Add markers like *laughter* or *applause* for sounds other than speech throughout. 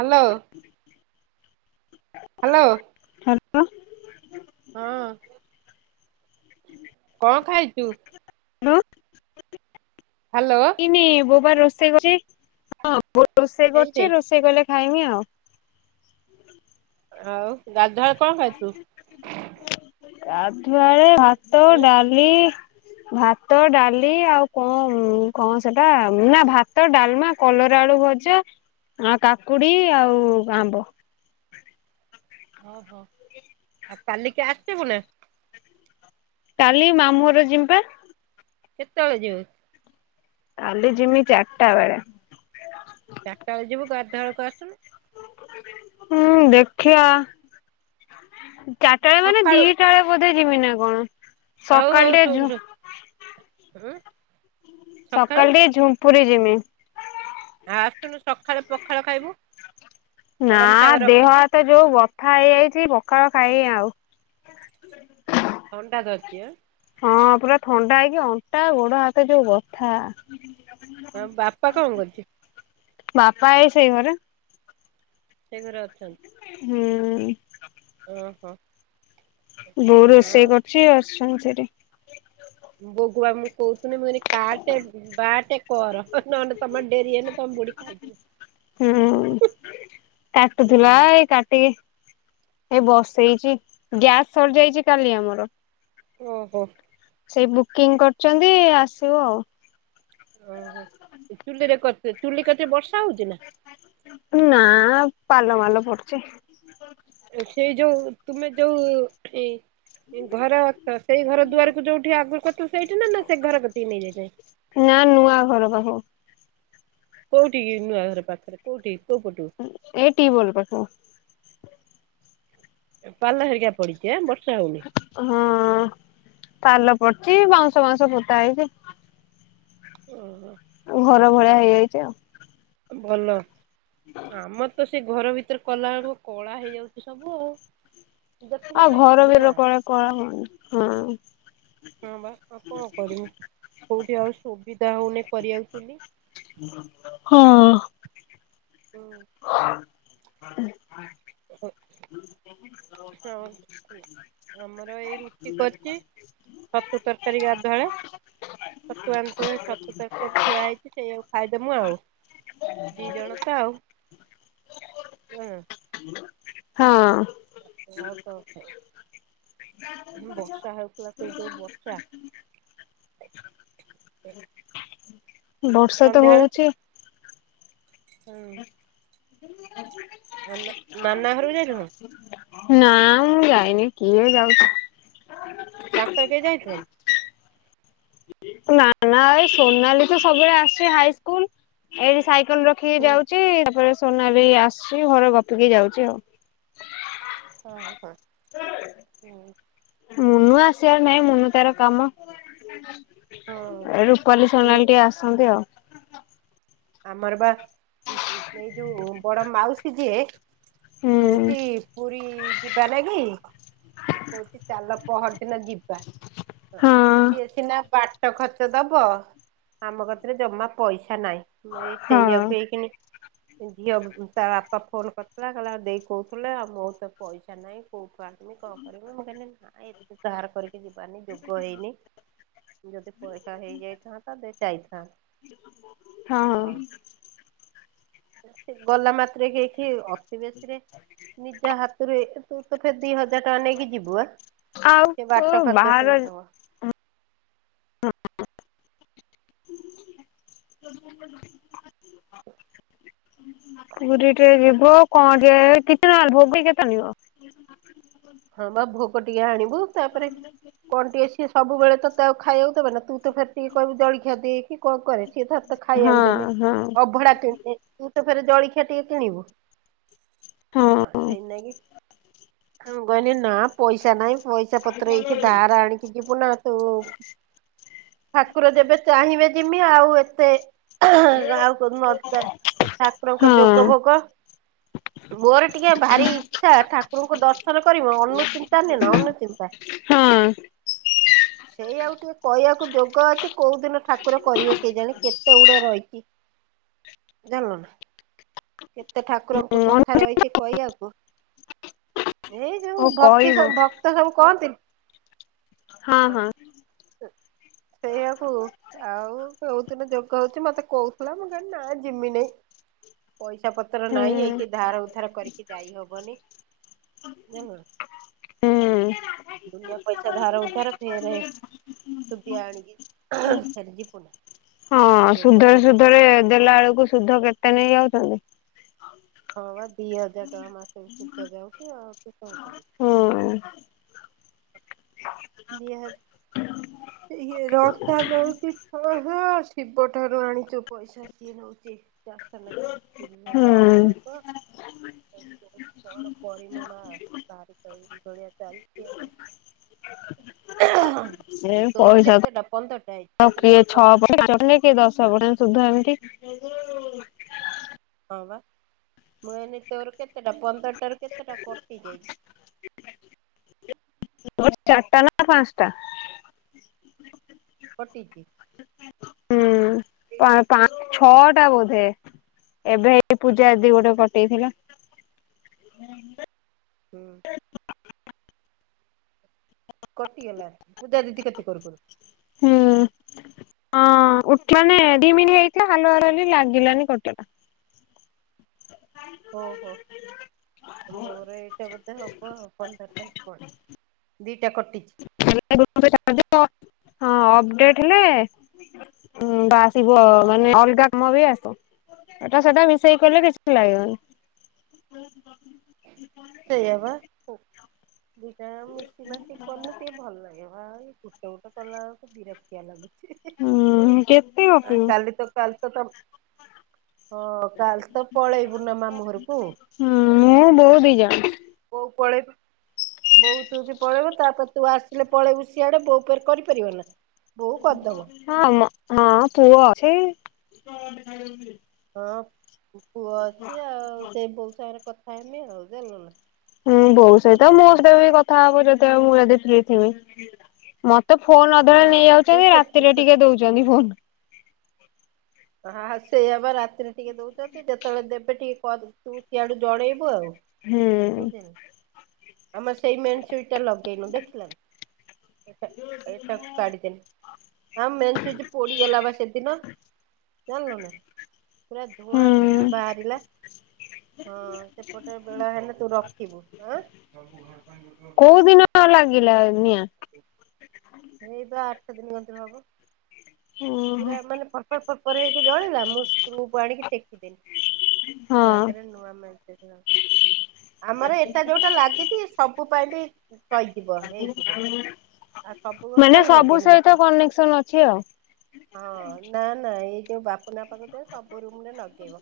Hello. Hello. *unintelligible* ହଁ। କଁ ଖାଇଚୁ? *unintelligible* ହ୍ୟାଲୋ ଇନି ବୋଉ ବା ରୋଷେଇ କରୁଚି, ହଁ ବୋଉ ରୋଷେଇ ହେଇନି କରୁଚି, ରୋଷେଇ କଲେ ଖାଇମି ଆଉ। ଆଉ ଗାଧୁଆ ବେଳେ କଁ ଖାଇଥିଲୁ? ଗାଧୁଆ ବେଳେ ଭାତ, ଡାଲି ଭାତ, ଡାଲି ଆଉ କଁ କଣ ସେଟା ନା ଭାତ ଡାଲମା କଲ ରା ଆଳୁ ଭଜା, ଆ କାକୁଡି ଆଉ ଆମ୍ବ। ଓହୋ। ଆଉ କାଲିକି ଆସିବୁ ନା? କାଲି ମାମୁଁଘର ଯିମ୍ ବା। କେତେବେଳେ ଯିବୁ? କାଲି ଯିମି ଚାରିଟା ବେଳେ। ଚାରିଟା ବେଳେ ଯିବୁ ଗାଧୁଆ ବେଳକୁ ଆସୁନୁ। ହୁଁ ଦେଖିଆ। ଚାରିଟା ବେଳେ ମାନେ ସକାଳୁ ଦିଟା ବେଳେ ବୋଧେ ଯିମି ନା କଣ ହଉ ହଉ ସକାଳେ ଶୁଣୁ ଟିକେ ଝୁ ଶୁଣୁ ଉଁ ସକାଳୁ ସକାଳେ ଟିକେ ଝୁମ୍ପୁୁରି ଯିମି। ଆସୁନୁ ସଖାଳେ ପଖାଳ ଖାଇବୁ? ନା କଳମ ଶାଗ ଦେହ ରଖିଛି ହାତ ଯୋଉ ବଥା ହେଇଯାଇଛି ପଖାଳ ଖାଇ ଆଉ। ଥଣ୍ଡା ଧରଚି ଆଁ। ହଁ ପୁରା ଥଣ୍ଡା ହେଇକି ଅଣ୍ଟା ଗୋଡ ହାତ ଯୋଉ ବଥା। ତମ୍ ବାପା କଁ କରୁଚି? ବାପା ଏଇ ସେଇ ଘରେ। ସେ ଘରେ ଅଛନ୍ତି। ହୁଁ। ଓ ହୋ। ବୋଉ ରୋଷେଇ କରୁଛି ବସିଛନ୍ତି ସେଇଠି। ବୋଉକୁ ବା ମୁଁ କହୁଥିଲି ମୁଁ କହିଲି କାଟେ ବାଟେ କର। ନହେଲେ ତମର ଡେରି ହେଲେ ତମ ବୁଡି ଖାଇ ହୁଁ ଯିବେ। କାଟୁଥିଲା ଏଇ କାଟିିକି ଏଇ ବସେଇଛି, ଗ୍ୟାସ୍ ସରି ଯାଇଛି କାଲି ଆମର। ଓ ହୋ। ସେଇ ବୁକିଂ କରୁଛନ୍ତି ଆସିବ ଆଉ। ଓ ହୋ ଚୁଲିରେ କରୁଚ ଚୁଲି କତିରେ ବର୍ଷା ହଉଛି ନା? ନା ପାଲ ମାଲ ପଡିଛି। ସେଇ ଯୋଉ ତୁମେ ଯୋଉ ଏଇ ଘର ଅଛ ସେଇ ଘର ଦୁଆରକୁ ଯୋଉଠି ଆଗରୁ କରିଥିଲ, ସେଇଠି ନା ନା ସେ ଘର କେତିକି ନେଇଯାଇଚ? ନା ନୂଆ ଘର ପାଖ। କୋଉଠି କି ନୂଆ ଘର ପାଖରେ କୋଉଠି? କୋଉ ପଟୁ ଏଇ ଟିୱଲ ପାଖ। ପାଲ ହେରିକା ପଡ଼ିିଛି ଆଁ ବର୍ଷ ହଁ ପାଲ ପଡିଚି ବାଉଁଶ ବାଉଁଶ ପୋତା ହେଇଛି। ଓ ହୋ। ଘର ଭଳିଆ ହେଇଯାଇଛି ଆଉ। ଭଲ ଆମର ତ ସେ ଘର ଭିତରେ କଲା ବେଳକୁ, କଳା ହେଇଯାଉଛି ସବୁ ଆଉ ଦେଖୁନ ଆଉ ନା କି ଘର ଭିତରେ ଧୂଆଁ। କଲେ କଳା ହବନି ହଁ। ହଁ ବା ଆଉ କଣ କରିମୁ କୋଉଠି ଆଉ ସୁବିଧା ହଉନି। କରିବାକୁ ଚୁଲି। ହଁ। ହୁଁ ଉଁ। *inaudible* ହଉ ଆମର ଏଇ ରୁଟି କରଛି। ଛତୁ ତରକାରୀ ଗାଧୁଆବେଳେ ଛତୁ ଆଣିଥିଲେ, ଛତୁ ତରକାରୀ ଥୁଆ ହେଇଛି ସେଇଆକୁ ଖାଇଦବୁ ଆଉ। ଦି ଜଣ ତ ଆଉ ହଁ। ହଁ। ଛତୁ ଆଉ କଣ ଖା ବର୍ଷା ହଉଥିଲା ତୁ ଯୋଉ ବର୍ଷା *inaudible* ବର୍ଷା ତ ସନ୍ଧ୍ୟାବେଳେ ହଉଛି। ହୁଁ। *unintelligible* ନ ନାନା ଘରୁକୁ ଯାଇନୁ? ନା ମୁଁ ଯାଇନି କିଏ ଯାଉଛି। ତାଙ୍କର କେହି ଯାଇଥିଲେ? ନା ନା ସୋନଲି ତ ସବୁବେଳେ ଆସେ ହାଇସ୍କୁଲ, ଏଇଠି ସା ସାଇକଲ ରଖିକି ହୁଁ ଯାଉଛି ତାପରେ ସୋନାଲି ବି ଆସୁଛି ଘରେ ଗପିକି ଯାଉଛି ଆଉ। ହଁ ହଁ ହୁଁ। ମୁନୁ ଆସିବାର ନାଇଁ, ମୁନୁ ତାର କାମ ହଁ ରୂପାଲି ଇଏ ସୋନାଲୀ ଟିକେ ଆସନ୍ତି ଆଉ। ଆମର ବା ଏଇ ଯୋଉ ବଡ ମାଉସୀ ଯିଏ ହୁଁ କହୁଚି ପୁରୀ ଯିବା ନାଗି। କହୁଛି ଚାଲ ପହର ଦିନ ଯିବା, ହଁ ସିଏ ସିନା ବା ବାଟ ଖର୍ଚ୍ଚ ଦବ ଆମ କତିରେ ଜମା ପଇସା ନାଇ। ଏ ସେ ହଁ। ଆଉକୁ ଏଇ କିଣି ଝିଅ ତା ବାପା ଫୋନ କରିଥିଲା କହିଲା ଆଉ ଦେଇ କହୁଥିଲେ ଆଉ ମୋର ତ ପଇସା ନାହିଁ କୋଉଠୁ ଆ ତମ କଣ କରିବ ମୁଁ କହିଲି ନାଇ ତୁ ଧାର କରିକି ଯିବାର ନାଇ ଯୋଗ ହେଇନି। ଯଦି ପଇସା ହେଇଯାଇଥାନ୍ତା ଦେ ଯାଇଥାନ୍ତୁ। ହଁ। ଗଲା ମାତ୍ରେ କି କି ଅତି ବେଶୀରେ ନିଜ ହାତରୁ ଏ ତୁ ତ ଫିର ଦି ହଜାର ଟଙ୍କା ନେଇକି ଯିବୁ ଆ ଆଉ ସେ ତୁ ବାଟ ଖର୍ଚ ବାହାର ସିନା ଦବ। ହଁ। *inaudible* ପୁରୀ ଟେ ୱ କଣ ଟିକେ କିଛି ନେଲେ ଭୋଗ ଟିକେ ତ ଆଣିବ। ହଁ ବା ଭୋକ ଟିକେ ଆଣିବୁ ତାପରେ କଣ ଟିକେ ସିଏ ସବୁବେଳେ ତ ଆଉ ଖାଇବାକୁ ଦେବେ ନା ଫେଟିକି କହିବୁ ଜଳଖିଆ ଦିଏ କି କଣ କରେ ସିଏ ତତେ ହଁ ଖାଇବାକୁ ଦେଲେ ହଁ। ଅଭଡା କିଣିଲେ। ତତେ ଫେରେ ଜଳିଖିଆ ଟିକେ କିଣିବୁ ହଁ ସେଇତି ନାଗି ମୁଁ କହିନି ନା ପଇସା ନାଇଁ ପଇସା ପତ୍ର ଏ କିି ଧାର ଆଣିକି ଯିବୁ ନା ତୁ। ଠାକୁର ଯେବେ ଚାହିଁବେ ଯିମି ଆଉ ଏତେ ଗାଁ କଉଦିନ ନ ଠାକୁରଙ୍କ ହଁ ଜୋଗ ଭୋଗ ମୋର ଟିକେ ଭାରି ଇଛା ଠାକୁରଙ୍କୁ ଦର୍ଶ ସନ କରିବ ଅନୁଚିନ୍ତା ନୁହେଁନା ଅନୁଚିନ୍ତା ହଁ ସେଇ ଆଉ ଟିକେ କହିବାକୁ ଯୋଗ ଅଛି କୋଉ ଦିନ ଠାକୁର କରିବେ କେହି ଜାଣେ କେତେ ଗୁଡେ ରହିଚି। *inaudible* ଯାନଲୁ ନା। କେତେ ଠାକୁରଙ୍କ କଥା ହଉ ରହିଛି କହିଆକୁ। ଏଇ ଯୋଉ ଭକ୍ତି କହିବ ସବୁ ଭକ୍ତ ସବୁ କହନ୍ତିନି ହଁ ହଁ। ସେଇଆକୁ ଆଉ କଉଥିଲୁ ଯଉ କହୁଛି ମତେ କହୁଥିଲା ମୁଁ କହିଲି ନା ଜିମି ନେଇ। ପଇସା ପତ୍ର ହୁଁ ନାହିଁ ଏଇକି ଧାର ଉଧାର କରିକି ଯାଇ ହବନି ଯାନଲୁନା। ହୁଁ ଦୁନିଆ ପଇସା ଧାରା ଉଧାର ଫେରେ ସୁଧିଆ ଆଣିକି ଫେରେ ଯିବୁ ନା। ହଁ ଯୋଗ ସୁଧରେ ଭୋଗ କରି ସୁଧରେ ଦେଲା ବେଳକୁ ସୁଧ କେତେ ନେଇ ଯାଉଚନ୍ତି। ହଁ ବା ଦି ହଜାର ଟଙ୍କା ମାସେ ଶୁଦ୍ଧ ହଉଚି ଆଉ ତୁ ହୁଁ। ହ ଦି ହ ଇହେ ରସଲୋଉଟି *unintelligible* ଛିବ ଠାରୁ ଆଣିଚୁ ପଇସା ସିଏ ନଉଚି। ଚାରସ ଲକ୍ଷ ତିରିଶ ହଜାର ହୁଁ ବାରଶହ କଣ ପରିମ ମା ତାର ତ ଏଇ ଭଳିଆ ଚାଲଚି ଆଉ। ହ ହଁ ଏ ପଇସା ତ କିଏ ପନ୍ଦରଟାରୁ ଛଅ ପର୍ସେଣ୍ଟ ପାଞ୍ଚ ପର୍ସେଣ୍ଟ କିଏ ଦଶ ପର୍ସେଣ୍ଟ ସୁଧା ଏମିତି *inaudible* ହଁ ବା ମୁ ଏଇନା ତୋର କେତେଟା ପନ୍ଦରଟାରୁ କେତେଟା କଟ ହେଇଯାଇଚି ମୋର ଚାରଟା ନା ପାଞ୍ଚସଟା କଟିଚି ହୁଁ ପା ପା ଛଅ ଟା ବୋଧେ ଏବେ ଏଇ ପୂଜା ଦି ଗୋଟେ କଟି ଯାଇଥିଲା। ହୁଁ। କଟିିଗଲା ପୂଜା ଦିଦି କତି କୁରୁକୁରୁୁ। ହୁଁ। ହଁ ଉଠମାନେ ହେଇଥିଲା ହଲାର ଲ ଲାଗିଲାନେ କଟିଲା। ଓ ହୋ। ଆମ ଘରେ ଏଇଟା ବୋଧେ ହବ ପନ୍ଦର ଟେ *unintelligible* ହଁ ଅପଡେଟ ହେଲେ ହୁଁ ବା ଆସିବ ହୁଁ ମାନେ ଅଲଗା କାମ ବି ଆସୁ ଏଟା ସେଟା ମିଶେଇ କଲେ କିଛି ଲାଗିବନି। ସେଇଆ ବା ଦିଟା ମିଶି ମାସିକି କନେ ଟିକେ ଭଲ ଲାଗେ ବା ଏ ଗୋଟେ ଗୋଟେ କଲା ବିରକ୍ତିଆ ଲାଗୁଛି। ହୁଁ କେତେ ଆ ଗପିବୁ? କାଲି ତ କାଲି ତ ହଁ କାଲି ତ ପଳେଇବୁ ନା ମାମୁଁ ଘରକୁ। ହୁଁ ବୋଉ *unintelligible* ପଳେଇବ ବୋଉ ତୁ କି ପଳେଇବ ତାପରେ ତୁ ଆସିଲେ ପଳେଇବୁ ସିଆଡେ ବୋଉ ଫେରେ କରିପାରିବ ନା? ବୋଉ କରିଦବ ହଁ ହଁ ପୁଅ ଅଛି। ହଁ ପୁଅ ଅଛି ଆଉ ସେଇ ବୋଉ ସାଙ୍ଗରେ କଥା ହେମି ଆଉ ଜାଣିଲୁ ନା ହୁଁ ବୋଉ ଆଉ ସହିତ କଣ ମୋ କରିବି। ସତ ବି କଥା ହବ ଯେତେବେଳେ ମୁଁ ଯଦି ଫ୍ରି ଥିବି ମତେ ତ ଫୋନ ଅଧା ନେଇ ହଁ ତୁ ଯାଉଛନ୍ତି ସେ ରାତିରେ ଟିକେ ଦଉଛନ୍ତି ଫୋନ। ହଁ ସେଇ ହେବା ରାତିରେ ଟିକେ ଦଉଛନ୍ତି ଯେତେବେଳେ ଦେବେ ଟିକେ ତୁ ସିଆଡୁ ଜଣେଇବୁ ଆଉ। ହୁଁ। ବୁଝିଲୁ। ଆମର ସେଇ ମେନ୍ ସୁଇଜିଟା ଲଗେଇନୁ ଦେଖିଲନା? ଏଟା ଏଟାକୁ କାଢିଦେନି ମେନ୍ ସୁଚ ପୋଡିଗଲା ବା ସେଦିନ। ଜାଣିଲୁ ନା ପୁରା ଧୂଆଁ ହୁଁ ନିଆଁ ବାହାରିଲା। ହଁ ସେପଟେ ବେଳ ହେନେ ତୁ ରଖିବୁଁ। କୋଉ ଦିନ ଲାଗିଲା ନିଆଁ? ଏଇ ବା ଆଠ ଦିନ ଅନ୍ତର ହବ ଓହୋ ପୁରା ମାନେ ପୁର ହେଇକି ଜଳିଲା ମୁଁ ସ୍ତୁକୁ ଆଣିକି ଟେକିଦେଲି। ହଁ ତାପରେ ନୂଆ ମାତିିଲ ଆମର ଏଟା ଯୋଉଟା ଲାଗିଛି ସବୁ ପାଇଁ ବି ସହିଯିବ ହେଇଯିବ ଆଉ ସବୁ ଘରେ ମାନେ କାହିଁ ସବୁ ଲଗେଇମି ଗୋଟେ ସହିତ କନେକ୍ସନ ଅଛି ଆଉ। ହଁ ନା ନାଇଁ। ଏଇ ଯୋଉ ବାପୁ ନା ପାଖକୁ ସବୁ ରୁମ ରେ ଲଗେଇବ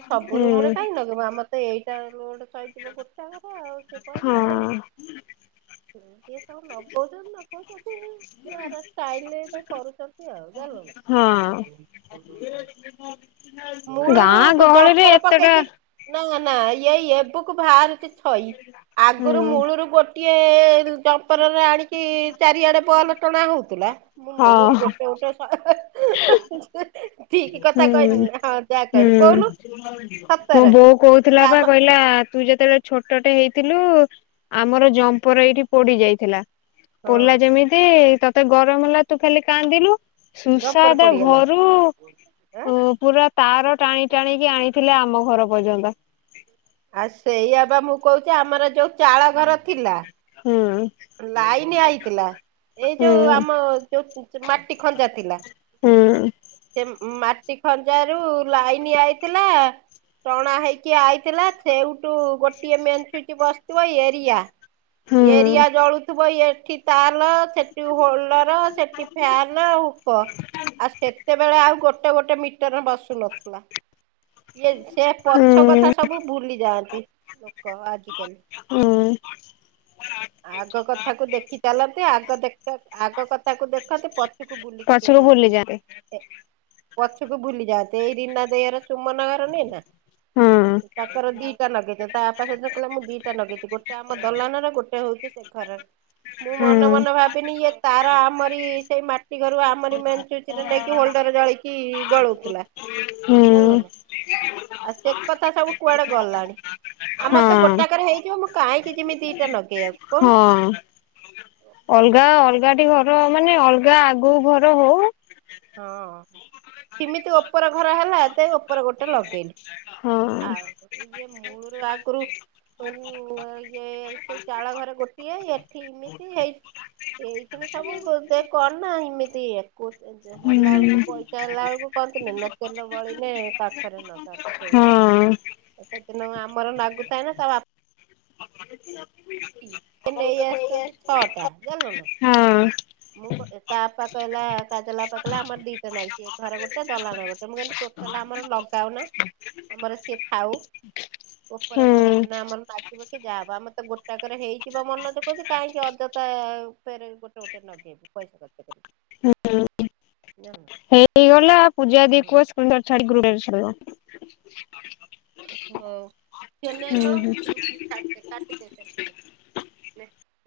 ଏ ସବୁ ହୁଁ ରୁମ ରେ କାଇହିଁ ଲଗେଇବ ଆମର ତ ଏଇ ରୋଡ ସହିଯିବ ଗୋଟେ ଘର ଆଉ ସେ କହିଲେ ଆଉ। ହଁ *inaudible* ଟ ସବୁ ନଗଉଛନ୍ତି ନଗଉଛନ୍ତି ଷ୍ଟାଇଲରେ କରୁଛନ୍ତି ଆଉ ଜାଣିଲୁ ହଁ। *inaudible* ମୁଳୁରୁ ଗାଁ ଗହଳିରେ ଜପର ଏତେଟା ପାକାଇକି ନା ନା ଏଇ ଆକୁ ବାହାରୁଛି ଛଇ ଆଗରୁ ହୁଁ ମୂଳରୁ ଗୋଟେ ଟିଏ ଜଡମ୍ପରରେ ଆଣିକି ଚାରିଆଡ଼େ ବଲ୍ ଟଣା ହୋଉଥିଲା। ମୁଁ ମୂଳରୁ ଗୋଟେ ଗୋଟେ ହ ଠିକ କଥା ହୁଁ କହିନି ହଁ ଯାହା ହୁଁ କହିଲୁ କହୁନୁ ମୋ ସତରେ ବୋଉ କହୁଥିଲା ପା ଆମ କହିଲା ତୁ ଯେତେବେଳେ ଛୋଟ ଟେ ହେଇ ଥିଲୁ ଆମର ଜମ୍ପର ଏଇଠି ପୋଡି ଯାଇଥିଲା ହଁ। ପୋଡିଲା ଯେମିତି ମତେ ଗରମ ହେଲା ତୁ ଖାଲି କାନ୍ଦିଲୁ ଜମ୍ପର ସୁସାଦା ପଡିଗଲା ଘରୁ ଆଁ ହୁଁ ପୁରା ତାର ଟାଣି ଟାଣିକି ଆଣିଥିଲେ ଆମ ଘର ପର୍ଯ୍ୟନ୍ତ। ଆ ସେଇଆ ବା ମୁଁ କହୁଛି ଆମର ଯୋଉ ଚାଳ ଘର ଥିଲା ହୁଁ ଲାଇନ ଆଇଥିଲା। ଏଇ ଯୋଉ ହୁଁ ଆମ ଯୋଉ ମାଟି ଖଞ୍ଜା ହୁଁ। ଉଁ ମାଟି ଖଞ୍ଜାରୁ ଲାଇନ ଆଇଥିଲା। ଟଣା ହେଇକି ଆଇଥିଲା ସେଇଟୁ ଗୋଟିଏ ମେନ୍ ସୁଇଚ ବସିଥିବ ଏଇ ଏରିଆ। ଏରିିଆ ହୁଁ ଜଳୁ ଥିବ ଏ ତାଲ ସେଠି ହୋଲଡର ସେଠି ଫ୍ୟାନ ହୁ ଅ ଆଉ ସେତେବେଳେ ଆଉ ଗୋଟେ ଗୋଟେ ମିଟର ବସୁ ନଥିଲା। ଇଏ ସେ ପଛ ହୁଁ କଥା ସବୁ ଭୁଲି ଯାଆନ୍ତି। କହ ଆଜି କାଲି। ହଁ। ଆଗ କଥାକୁ ଦେଖି ଚାଲନ୍ତି ଆଗ ଦେଖ ଆଗ କଥାକୁ ଦେଖନ୍ତି ପଛୁକୁ ବୁଲିକି। ଛୁକୁ ଭୁଲି ଯାଆନ୍ତି। ପଛୁକୁ ଭୁଲି ଯାଆନ୍ତି ଏଇ ରିନା ଦେଇ ଘର ଚୁମନା ଘର ନୁହେଁ ନା? ହୁଁ ତାଙ୍କର ଦିଟା ନଗେଇଚନ୍ତି ତା ବାପା ସେଦିନ କହିଲା ମୁଁ ଦିଟା ନଗେଇଚି ଗୋଟେ ଆମ ଦଲାନାର ଗୋଟେ ହଉଚି ସେ ଏ ଘର ମୁଁ ହୁଁ ମନେ ମନେ ଭାବିନି ଇଏ ତାର ଆମରି ସେଇ ମାଟି ଘରୁ ଆ ମରି ମେନ୍ ସୁଇଚରେ ନେଇକି ହୋଲଡର ଜଳେଇକି ଗଳଉଥିଲା। ଜାଣିଲ ହୁଁ ନା? ଆଉ ସେ କଥା ସବୁ କୁଆଡେ ଗଲାଣି। ଆମର ତ ହଁ ଗୋଟାକରେ ହେଇଯିବ ମୁଁ କାହିଁକି ଯିମି ଦିଟା ନଗେଇ ଆକୁ କହୁନୁ। ହଁ ଅଲଗା ଅଲଗା ଟି ଘର ମାନେ ଅଲଗା ଆଗୁକୁ ଘର ହଉ। ହଁ ସିମିତି ଓପର ଘର ହେଲା ତେ ଓପର ଗୋଟେ ଲଗେଇଲି। ହଁ। ଆଉ ୟେ ମୁଳୁରୁ ଆଗୁରୁ ଶୋଉ ଆ ଇଏ ସେଇ ଚାଳ ଘରେ ଗୋଟିଏ ଏଠି ଇମିତି ହେଇ ଏଇ ଖିଣି ସବୁ ଦେ କର ନା ଇମିତି ଇଏ କହୁଚନ୍ତି। ଯୋଉ ହୁଁ ହେଲା ବେଳକୁ ପଇସା ହେଲା ବେଳକୁ କହନ୍ତିନି ନା ତେଲ ବଳିଲେ କାଖରେ ନଗାନ୍ତୁ ସେଇଭଳିଆ। ହଁ ଏ ସେଦିନ ଆମର ନାଗୁଥାଏ ନା ତା ବା ସେ ନେଇ ଆସିଚନ୍ତି ଛଅଟା ଜାଣିଲୁ ନା? ହଁ ମୁଁ କ ଏ ତା ଆପା କହିଲା କାଜଲ ବାପା କହିଲା ଆମର ଦିଟା ନାଗିଚି ଏ ଘରେ ଗୋଟେ ଦଲାଣ ଗୋଟେ ମୁଁ କହିଲି ଟୋଟାଲ ଆମର ଲଗାଅ ନା। ଆମର ସିଏ ଥାଉ। ଓପର ଘର ହୁଁ। ହେନେ ଆମର ଲାଗିବ କି ଯାହା ହବ ଆମର ତ ଗୋ ଟାକରେ ହେଇଯିବ ମନୋଜ କହୁଚି କାହିଁକି ଅଯଥା ଉପରେ ଗୋଟେ ଗୋଟେ ନଗେଇବୁ ପଇସା ଖର୍ଚ୍ଚ। କରିବୁ ହୁଁ ଜାଣିଲୁ ହେଇଗଲା ପୂଜା ଦେଇକୁ ହଁ କୁହ ସୁନ୍ଦର ଛାଡି ଗ୍ରୁପରେ ଛାଡିବ। ହଉ ଚୁ ହୁଁ ନେଲୁ ହୁଁ। ଗ୍ରୁପରେ ଛାଡି ଦେ କାଟି ଦେ *inaudible* ନେ